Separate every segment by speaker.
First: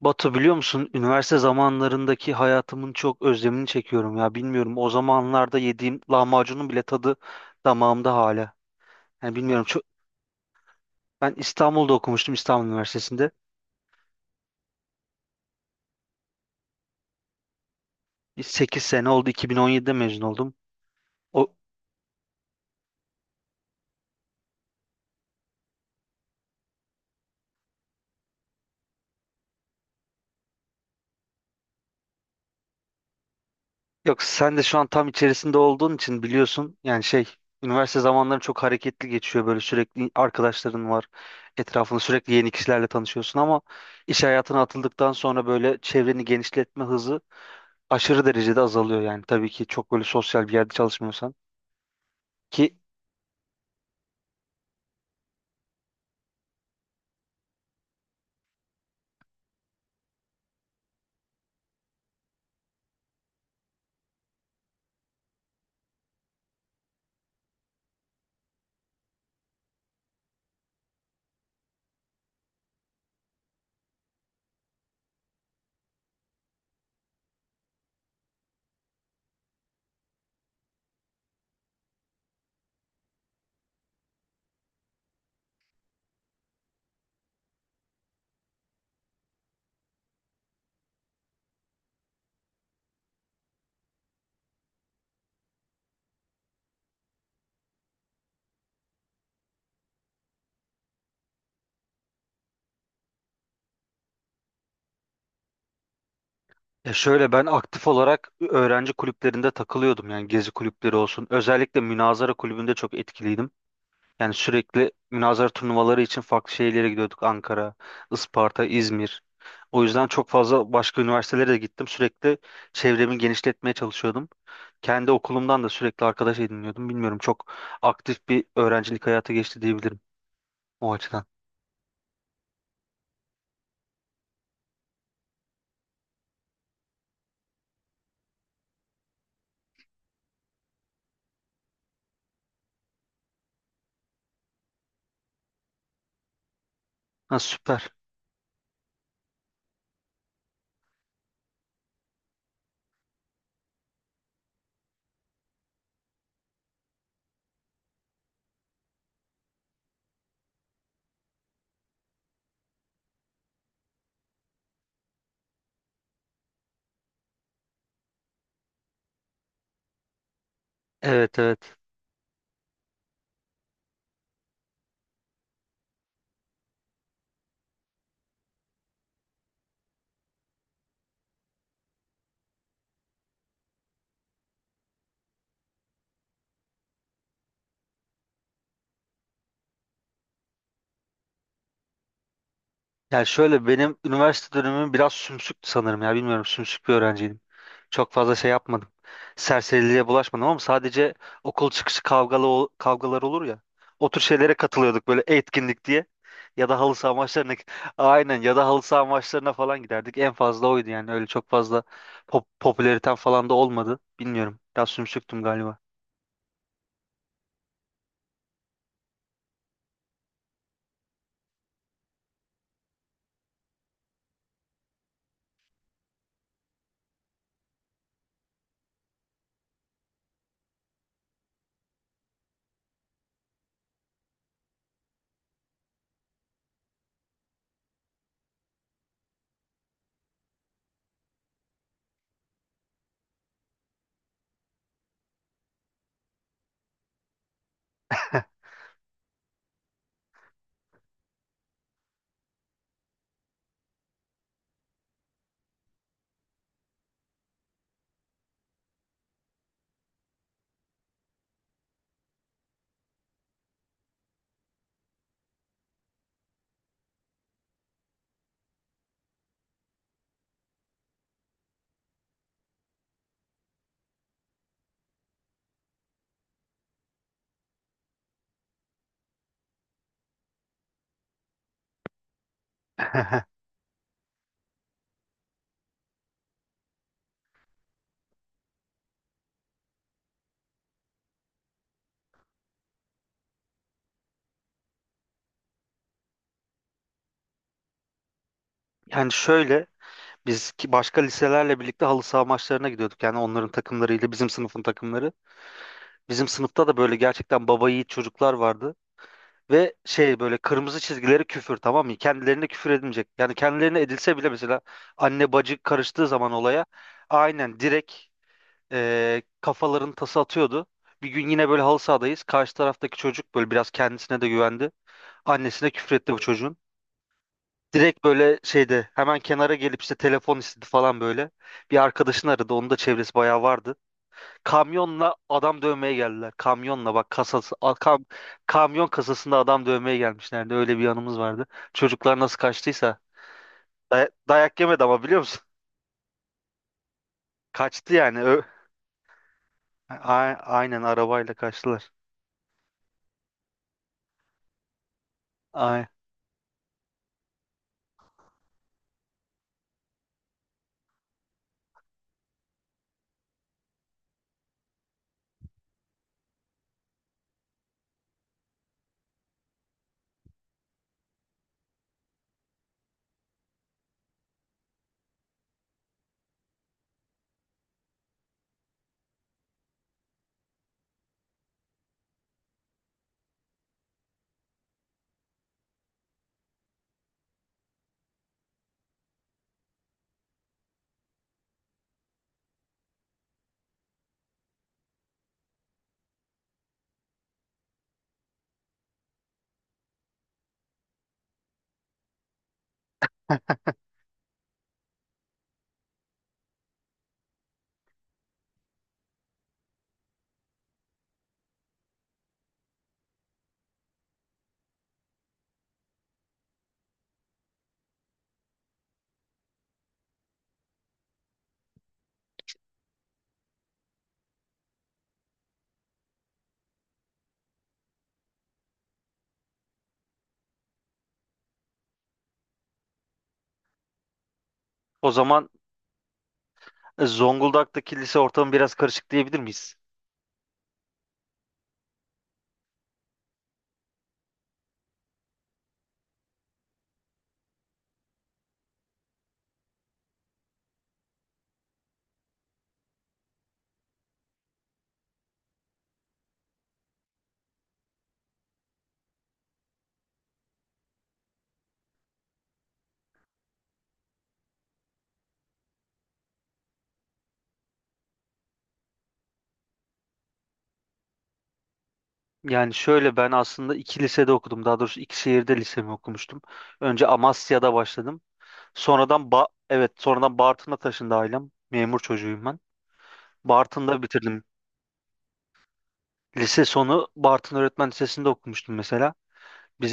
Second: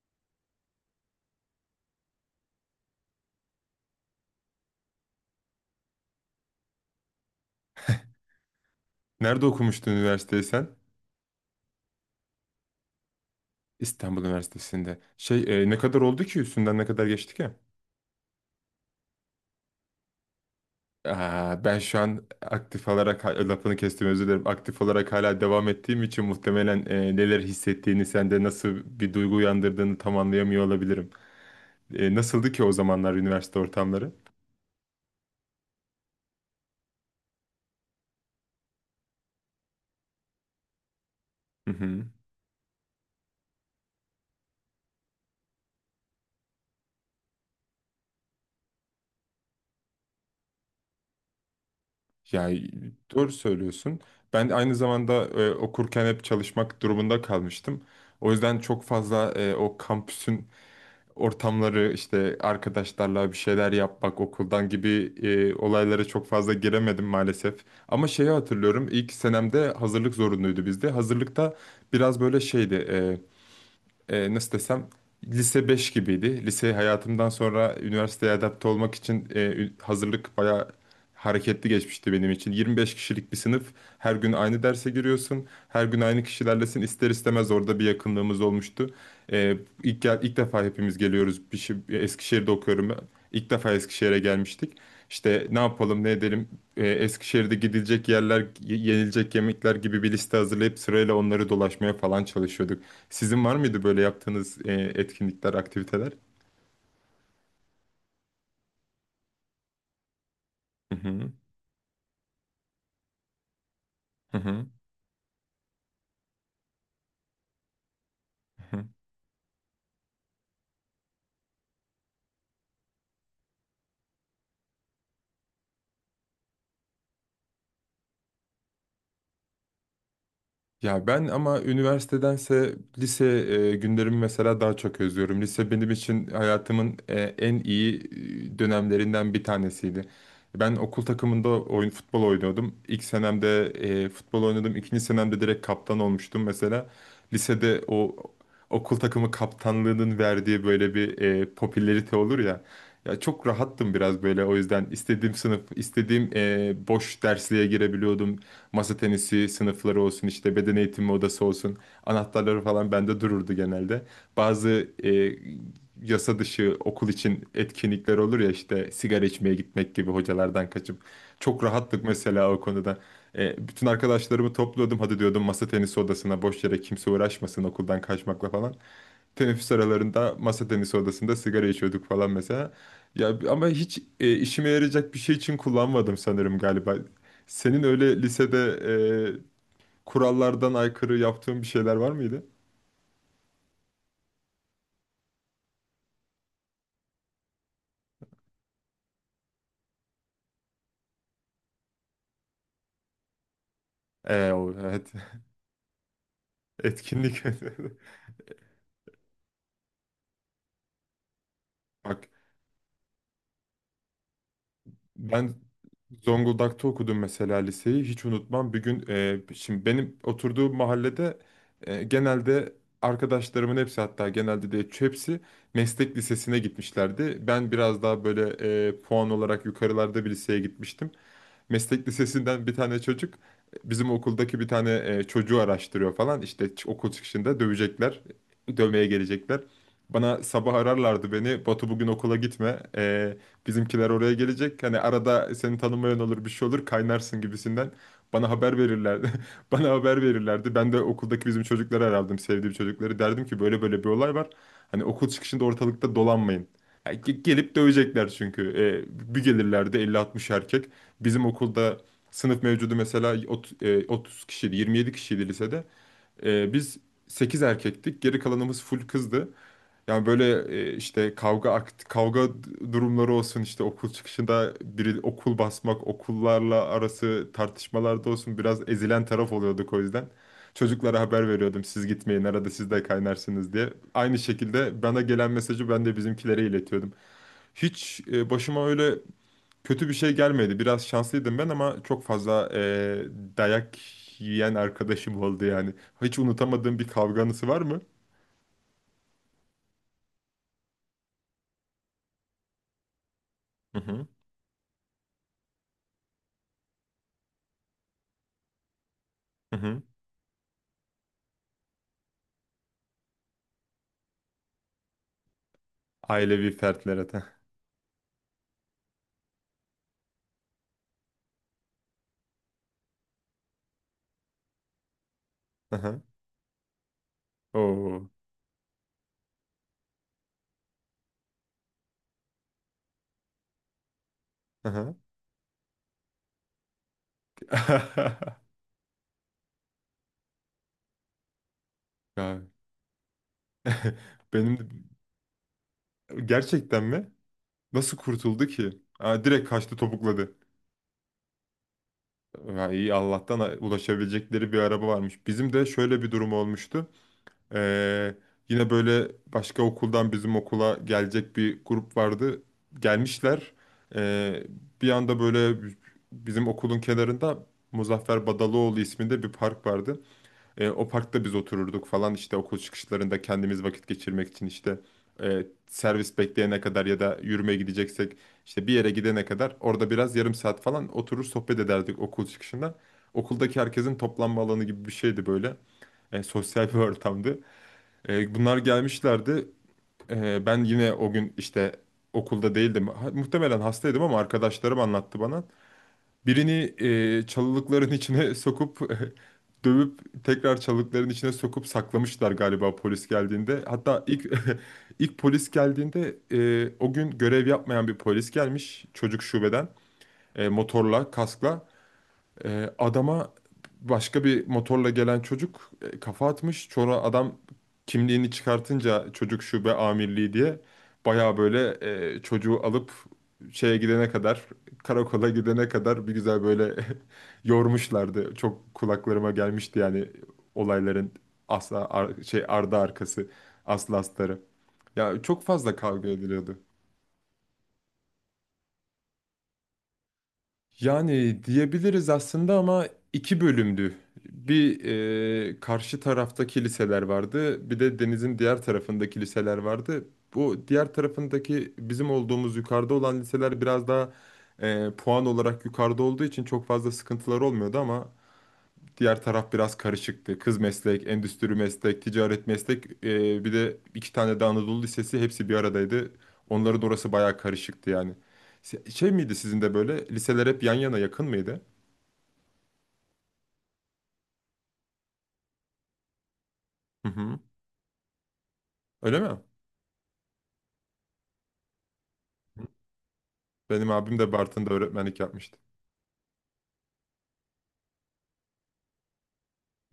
Speaker 1: Batu biliyor musun? Üniversite zamanlarındaki hayatımın çok özlemini çekiyorum ya. Bilmiyorum o zamanlarda yediğim lahmacunun bile tadı damağımda hala. Yani
Speaker 2: Nerede
Speaker 1: bilmiyorum çok.
Speaker 2: okumuştun üniversiteyi sen?
Speaker 1: Ben İstanbul'da okumuştum İstanbul Üniversitesi'nde.
Speaker 2: İstanbul Üniversitesi'nde. Ne kadar oldu ki üstünden ne kadar geçti ki?
Speaker 1: 8 sene oldu, 2017'de mezun oldum. O
Speaker 2: Aa, ben şu an aktif olarak lafını kestim, özür dilerim. Aktif olarak hala devam ettiğim için muhtemelen neler hissettiğini, sende nasıl bir duygu uyandırdığını tam anlayamıyor olabilirim. Nasıldı ki o zamanlar üniversite ortamları?
Speaker 1: Yok, sen de şu an tam içerisinde olduğun için biliyorsun. Yani üniversite zamanları çok hareketli geçiyor, böyle sürekli arkadaşların var.
Speaker 2: Hı
Speaker 1: Etrafında
Speaker 2: hı.
Speaker 1: sürekli yeni kişilerle tanışıyorsun ama iş hayatına atıldıktan sonra böyle çevreni genişletme hızı aşırı derecede azalıyor, yani tabii ki çok böyle sosyal bir yerde çalışmıyorsan
Speaker 2: Yani
Speaker 1: ki
Speaker 2: doğru söylüyorsun. Ben aynı zamanda okurken hep çalışmak durumunda kalmıştım. O yüzden çok fazla o kampüsün ortamları, işte arkadaşlarla bir şeyler yapmak okuldan gibi olaylara çok fazla giremedim maalesef. Ama şeyi hatırlıyorum, ilk senemde hazırlık zorunluydu bizde. Hazırlıkta biraz böyle şeydi, nasıl desem, lise 5 gibiydi. Lise hayatımdan sonra üniversiteye adapte olmak için hazırlık bayağı hareketli geçmişti benim için. 25 kişilik bir sınıf. Her gün aynı derse giriyorsun. Her gün aynı kişilerlesin. İster istemez orada bir yakınlığımız olmuştu. E, ilk defa hepimiz geliyoruz. Bir şey, Eskişehir'de okuyorum ben. İlk defa Eskişehir'e gelmiştik. İşte ne yapalım ne edelim, Eskişehir'de gidilecek yerler, yenilecek yemekler gibi bir liste hazırlayıp sırayla onları dolaşmaya falan çalışıyorduk. Sizin var mıydı böyle yaptığınız etkinlikler, aktiviteler?
Speaker 1: ya şöyle, ben aktif olarak öğrenci kulüplerinde takılıyordum, yani gezi kulüpleri
Speaker 2: Hı
Speaker 1: olsun,
Speaker 2: hı,
Speaker 1: özellikle münazara kulübünde çok etkiliydim, yani
Speaker 2: hı hı.
Speaker 1: sürekli münazara turnuvaları için farklı şehirlere gidiyorduk. Ankara, Isparta, İzmir, o yüzden çok fazla başka üniversitelere de gittim, sürekli çevremi genişletmeye çalışıyordum, kendi okulumdan da sürekli arkadaş ediniyordum. Bilmiyorum, çok aktif bir öğrencilik hayatı geçti diyebilirim o
Speaker 2: Ya
Speaker 1: açıdan.
Speaker 2: ben ama üniversitedense lise günlerimi mesela daha çok özlüyorum. Lise benim için hayatımın en iyi dönemlerinden bir tanesiydi. Ben okul takımında oyun futbol oynuyordum. İlk senemde futbol oynadım. İkinci senemde direkt kaptan olmuştum mesela.
Speaker 1: Ha,
Speaker 2: Lisede
Speaker 1: süper.
Speaker 2: o okul takımı kaptanlığının verdiği böyle bir popülerite olur ya. Ya çok rahattım, biraz böyle, o yüzden istediğim sınıf, istediğim boş dersliğe girebiliyordum. Masa tenisi sınıfları olsun, işte beden eğitimi odası olsun. Anahtarları falan bende dururdu genelde. Bazı yasa dışı okul için etkinlikler olur ya, işte sigara içmeye gitmek gibi hocalardan kaçıp.
Speaker 1: Evet,
Speaker 2: Çok
Speaker 1: evet.
Speaker 2: rahattık mesela o konuda. Bütün arkadaşlarımı topluyordum. Hadi diyordum masa tenisi odasına, boş yere kimse uğraşmasın okuldan kaçmakla falan. Teneffüs aralarında masa tenisi odasında sigara içiyorduk falan mesela. Ya ama hiç işime yarayacak bir şey için kullanmadım sanırım galiba. Senin öyle lisede e, kurallardan aykırı yaptığın bir şeyler var mıydı?
Speaker 1: Yani şöyle, benim üniversite dönemim biraz sümsüktü sanırım ya, bilmiyorum, sümsük bir öğrenciydim. Çok fazla şey yapmadım. Serseriliğe bulaşmadım ama sadece okul çıkışı kavgalar olur ya. O tür şeylere
Speaker 2: Evet.
Speaker 1: katılıyorduk böyle, etkinlik diye. Ya da halı saha
Speaker 2: Etkinlik.
Speaker 1: maçlarına aynen, ya da halı saha maçlarına falan giderdik. En fazla oydu, yani öyle çok fazla
Speaker 2: Bak,
Speaker 1: popülaritem falan da olmadı. Bilmiyorum, biraz sümsüktüm
Speaker 2: ben
Speaker 1: galiba.
Speaker 2: Zonguldak'ta okudum mesela liseyi. Hiç unutmam. Bir gün, şimdi benim oturduğum mahallede genelde arkadaşlarımın hepsi, hatta genelde de hepsi meslek lisesine gitmişlerdi. Ben biraz daha böyle puan olarak yukarılarda bir liseye gitmiştim, meslek lisesinden bir tane çocuk bizim okuldaki bir tane çocuğu araştırıyor falan. İşte okul çıkışında dövecekler, dövmeye gelecekler. Bana sabah ararlardı beni. Batu, bugün okula gitme. Bizimkiler oraya gelecek. Hani arada seni tanımayan olur, bir şey olur, kaynarsın gibisinden. Bana haber verirlerdi. Bana haber verirlerdi. Ben de okuldaki bizim çocukları arardım, sevdiğim çocukları. Derdim ki böyle böyle bir olay var. Hani okul çıkışında ortalıkta dolanmayın. Yani gelip dövecekler çünkü. Bir gelirlerdi elli 60 erkek. Bizim okulda sınıf mevcudu mesela 30 kişiydi, 27 kişiydi lisede. Biz 8 erkektik, geri kalanımız full kızdı. Yani böyle işte kavga durumları olsun, işte okul çıkışında biri okul basmak, okullarla arası tartışmalarda olsun biraz ezilen taraf oluyorduk o yüzden. Çocuklara haber veriyordum, siz gitmeyin, arada siz de kaynarsınız diye. Aynı şekilde bana gelen mesajı ben de bizimkilere iletiyordum. Hiç başıma öyle kötü bir şey gelmedi. Biraz şanslıydım ben, ama çok fazla dayak yiyen arkadaşım oldu yani. Hiç unutamadığım bir kavganızı var mı?
Speaker 1: Yani şöyle, biz ki başka liselerle birlikte halı saha maçlarına gidiyorduk. Yani onların
Speaker 2: Hı hı.
Speaker 1: takımlarıyla bizim sınıfın takımları. Bizim sınıfta da böyle gerçekten baba yiğit çocuklar vardı.
Speaker 2: Hı
Speaker 1: Ve
Speaker 2: hı.
Speaker 1: böyle kırmızı çizgileri küfür, tamam mı? Kendilerine küfür edilmeyecek. Yani kendilerine edilse bile, mesela anne bacı karıştığı zaman
Speaker 2: Ailevi
Speaker 1: olaya
Speaker 2: fertlere de.
Speaker 1: aynen direkt kafaların tası atıyordu. Bir gün yine böyle halı sahadayız. Karşı taraftaki çocuk böyle biraz kendisine de güvendi. Annesine
Speaker 2: Hı hı.
Speaker 1: küfretti bu çocuğun. Direkt
Speaker 2: Oo.
Speaker 1: böyle şeyde hemen kenara gelip işte telefon istedi falan böyle. Bir arkadaşını aradı. Onun da çevresi bayağı vardı.
Speaker 2: Hı hı.
Speaker 1: Kamyonla adam dövmeye geldiler. Kamyonla bak, kasası kamyon kasasında adam dövmeye gelmişlerdi. Öyle bir yanımız vardı. Çocuklar nasıl
Speaker 2: Ya,
Speaker 1: kaçtıysa
Speaker 2: Benim
Speaker 1: dayak
Speaker 2: de-
Speaker 1: yemedi ama biliyor musun?
Speaker 2: gerçekten mi?
Speaker 1: Kaçtı
Speaker 2: Nasıl
Speaker 1: yani.
Speaker 2: kurtuldu ki? Aa, direkt kaçtı, topukladı.
Speaker 1: Aynen, arabayla kaçtılar.
Speaker 2: Ya iyi, Allah'tan ulaşabilecekleri bir araba varmış. Bizim de
Speaker 1: Ay.
Speaker 2: şöyle bir durum olmuştu. Ee, Yine böyle başka okuldan bizim okula gelecek bir grup vardı. Gelmişler. Ee, Bir anda böyle bizim okulun kenarında Muzaffer Badaloğlu isminde bir park vardı. O parkta biz otururduk falan, işte okul çıkışlarında kendimiz vakit geçirmek için, işte servis bekleyene kadar ya da yürümeye gideceksek işte bir yere gidene kadar orada biraz yarım saat falan oturur sohbet ederdik okul çıkışında. Okuldaki herkesin toplanma alanı gibi bir şeydi böyle. Sosyal bir ortamdı. Bunlar gelmişlerdi. Ben yine o gün işte okulda değildim. Muhtemelen hastaydım ama arkadaşlarım anlattı bana. Birini çalılıkların içine sokup dövüp tekrar çalılıkların içine sokup saklamışlar, galiba polis geldiğinde. Hatta ilk ilk polis geldiğinde o gün görev yapmayan bir polis gelmiş çocuk şubeden, motorla, kaskla. Adama başka bir motorla gelen çocuk kafa atmış. Sonra adam kimliğini çıkartınca çocuk şube amirliği diye baya böyle çocuğu alıp şeye gidene kadar karakola gidene kadar bir güzel böyle yormuşlardı. Çok kulaklarıma gelmişti yani olayların asla ar- şey ardı arkası, aslı astarı.
Speaker 1: O
Speaker 2: Ya çok
Speaker 1: zaman
Speaker 2: fazla kavga ediliyordu.
Speaker 1: Zonguldak'taki lise ortamı biraz karışık diyebilir miyiz?
Speaker 2: Yani diyebiliriz aslında, ama iki bölümdü. Bir, karşı tarafta kiliseler vardı, bir de denizin diğer tarafında kiliseler vardı. Bu diğer tarafındaki bizim olduğumuz yukarıda olan liseler biraz daha puan olarak yukarıda olduğu için çok fazla sıkıntılar olmuyordu, ama diğer taraf biraz karışıktı. Kız meslek, endüstri meslek, ticaret meslek, bir de iki tane de Anadolu Lisesi, hepsi bir aradaydı. Onların orası bayağı karışıktı yani. Şey miydi, sizin de böyle liseler hep yan yana, yakın mıydı?
Speaker 1: Yani şöyle, ben aslında iki lisede okudum. Daha doğrusu iki şehirde lisemi okumuştum. Önce
Speaker 2: Hı hı.
Speaker 1: Amasya'da başladım.
Speaker 2: Öyle mi?
Speaker 1: Sonradan
Speaker 2: Hı.
Speaker 1: evet, sonradan Bartın'a taşındı ailem. Memur çocuğuyum ben.
Speaker 2: Benim
Speaker 1: Bartın'da
Speaker 2: abim de
Speaker 1: bitirdim.
Speaker 2: Bartın'da öğretmenlik yapmıştı.
Speaker 1: Lise sonu Bartın Öğretmen Lisesi'nde okumuştum mesela.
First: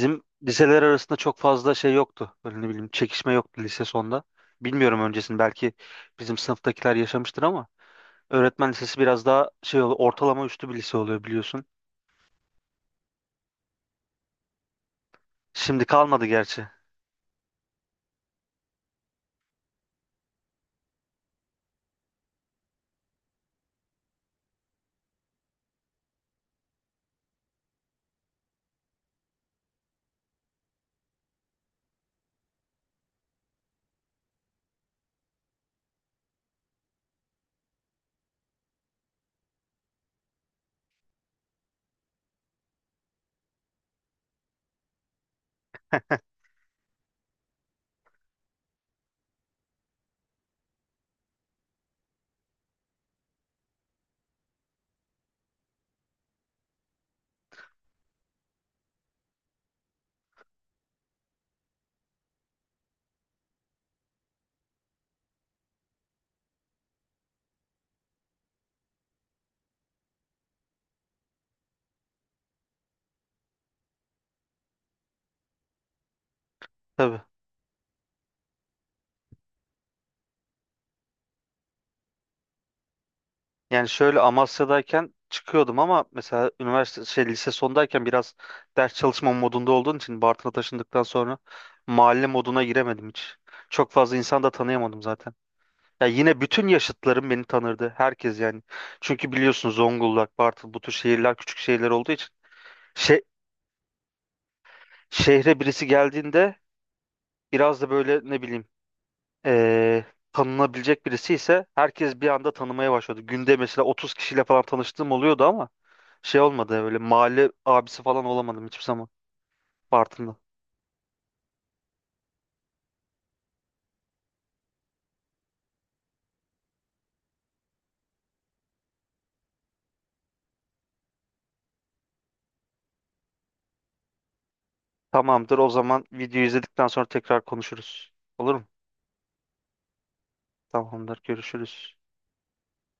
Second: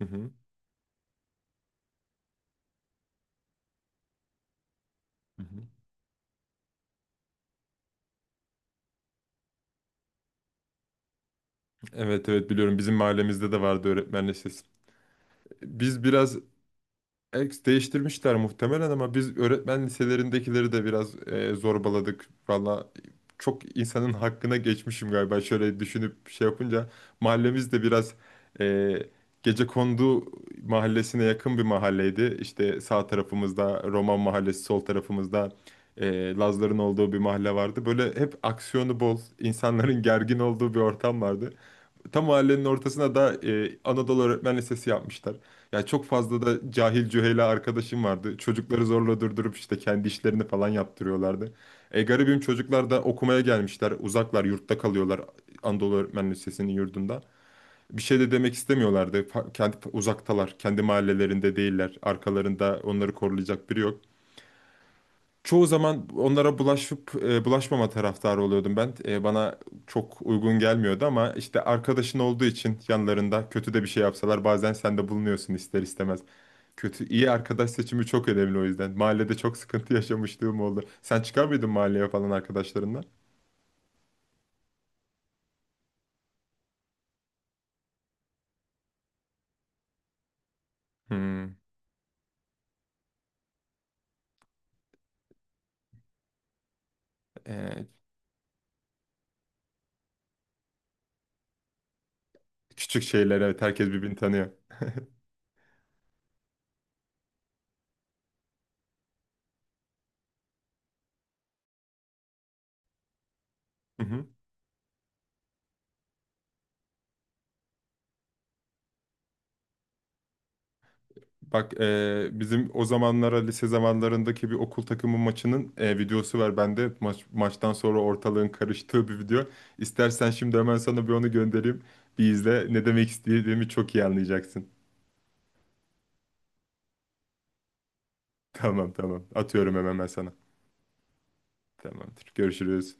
Speaker 2: Hı hı.
Speaker 1: liseler arasında çok fazla şey yoktu. Böyle ne bileyim, çekişme yoktu lise sonunda. Bilmiyorum öncesini,
Speaker 2: Hı hı.
Speaker 1: belki bizim sınıftakiler yaşamıştır ama öğretmen lisesi biraz daha şey oluyor, ortalama üstü bir lise oluyor biliyorsun.
Speaker 2: Evet, evet biliyorum, bizim mahallemizde de vardı öğretmen lisesi.
Speaker 1: Şimdi
Speaker 2: Biz
Speaker 1: kalmadı
Speaker 2: biraz
Speaker 1: gerçi.
Speaker 2: Ex değiştirmişler muhtemelen, ama biz öğretmen liselerindekileri de biraz zorbaladık. Valla çok insanın hakkına geçmişim galiba şöyle düşünüp şey yapınca. Mahallemiz de biraz e, gecekondu mahallesine yakın bir mahalleydi. İşte sağ tarafımızda Roman mahallesi, sol tarafımızda Lazların olduğu bir mahalle vardı. Böyle hep aksiyonu bol, insanların gergin olduğu bir ortam vardı. Tam mahallenin ortasına da Anadolu Öğretmen Lisesi yapmışlar. Ya çok fazla da cahil cühela arkadaşım vardı. Çocukları zorla durdurup işte kendi işlerini falan yaptırıyorlardı. Garibim çocuklar da okumaya gelmişler. Uzaklar, yurtta kalıyorlar Anadolu Öğretmen Lisesi'nin yurdunda. Bir şey de demek istemiyorlardı. Kendi uzaktalar, kendi mahallelerinde değiller. Arkalarında onları koruyacak biri yok. Çoğu zaman onlara bulaşıp bulaşmama taraftarı oluyordum ben. Bana çok uygun gelmiyordu, ama işte arkadaşın olduğu için yanlarında kötü de bir şey yapsalar bazen sen de bulunuyorsun ister istemez. Kötü
Speaker 1: Tabii.
Speaker 2: iyi arkadaş seçimi çok önemli o yüzden. Mahallede çok sıkıntı yaşamışlığım oldu. Sen çıkar mıydın mahalleye falan arkadaşlarından?
Speaker 1: Yani şöyle, Amasya'dayken çıkıyordum ama mesela üniversite şey lise sondayken biraz ders çalışma modunda olduğun için Bartın'a taşındıktan sonra
Speaker 2: Hmm.
Speaker 1: mahalle moduna giremedim hiç. Çok fazla insan da tanıyamadım zaten. Ya yine bütün yaşıtlarım beni
Speaker 2: E,
Speaker 1: tanırdı. Herkes yani. Çünkü biliyorsun Zonguldak, Bartın bu tür şehirler küçük şehirler olduğu için
Speaker 2: Küçük
Speaker 1: şe
Speaker 2: şeyler, evet, herkes birbirini tanıyor.
Speaker 1: şehre birisi geldiğinde biraz da böyle ne bileyim, eee, tanınabilecek birisi ise herkes bir anda tanımaya başladı. Günde mesela 30 kişiyle falan tanıştığım oluyordu ama şey olmadı, öyle mahalle abisi falan olamadım hiçbir zaman Bartın'da.
Speaker 2: Bak, bizim o zamanlara, lise zamanlarındaki bir okul takımı maçının videosu var bende. Maç, maçtan sonra ortalığın karıştığı bir video. İstersen şimdi hemen sana bir onu göndereyim. Bir izle. Ne demek istediğimi çok iyi anlayacaksın.
Speaker 1: Tamamdır, o zaman videoyu izledikten sonra tekrar konuşuruz. Olur mu?
Speaker 2: Tamam, tamam. Atıyorum hemen ben sana.
Speaker 1: Tamamdır, görüşürüz.
Speaker 2: Tamamdır. Görüşürüz.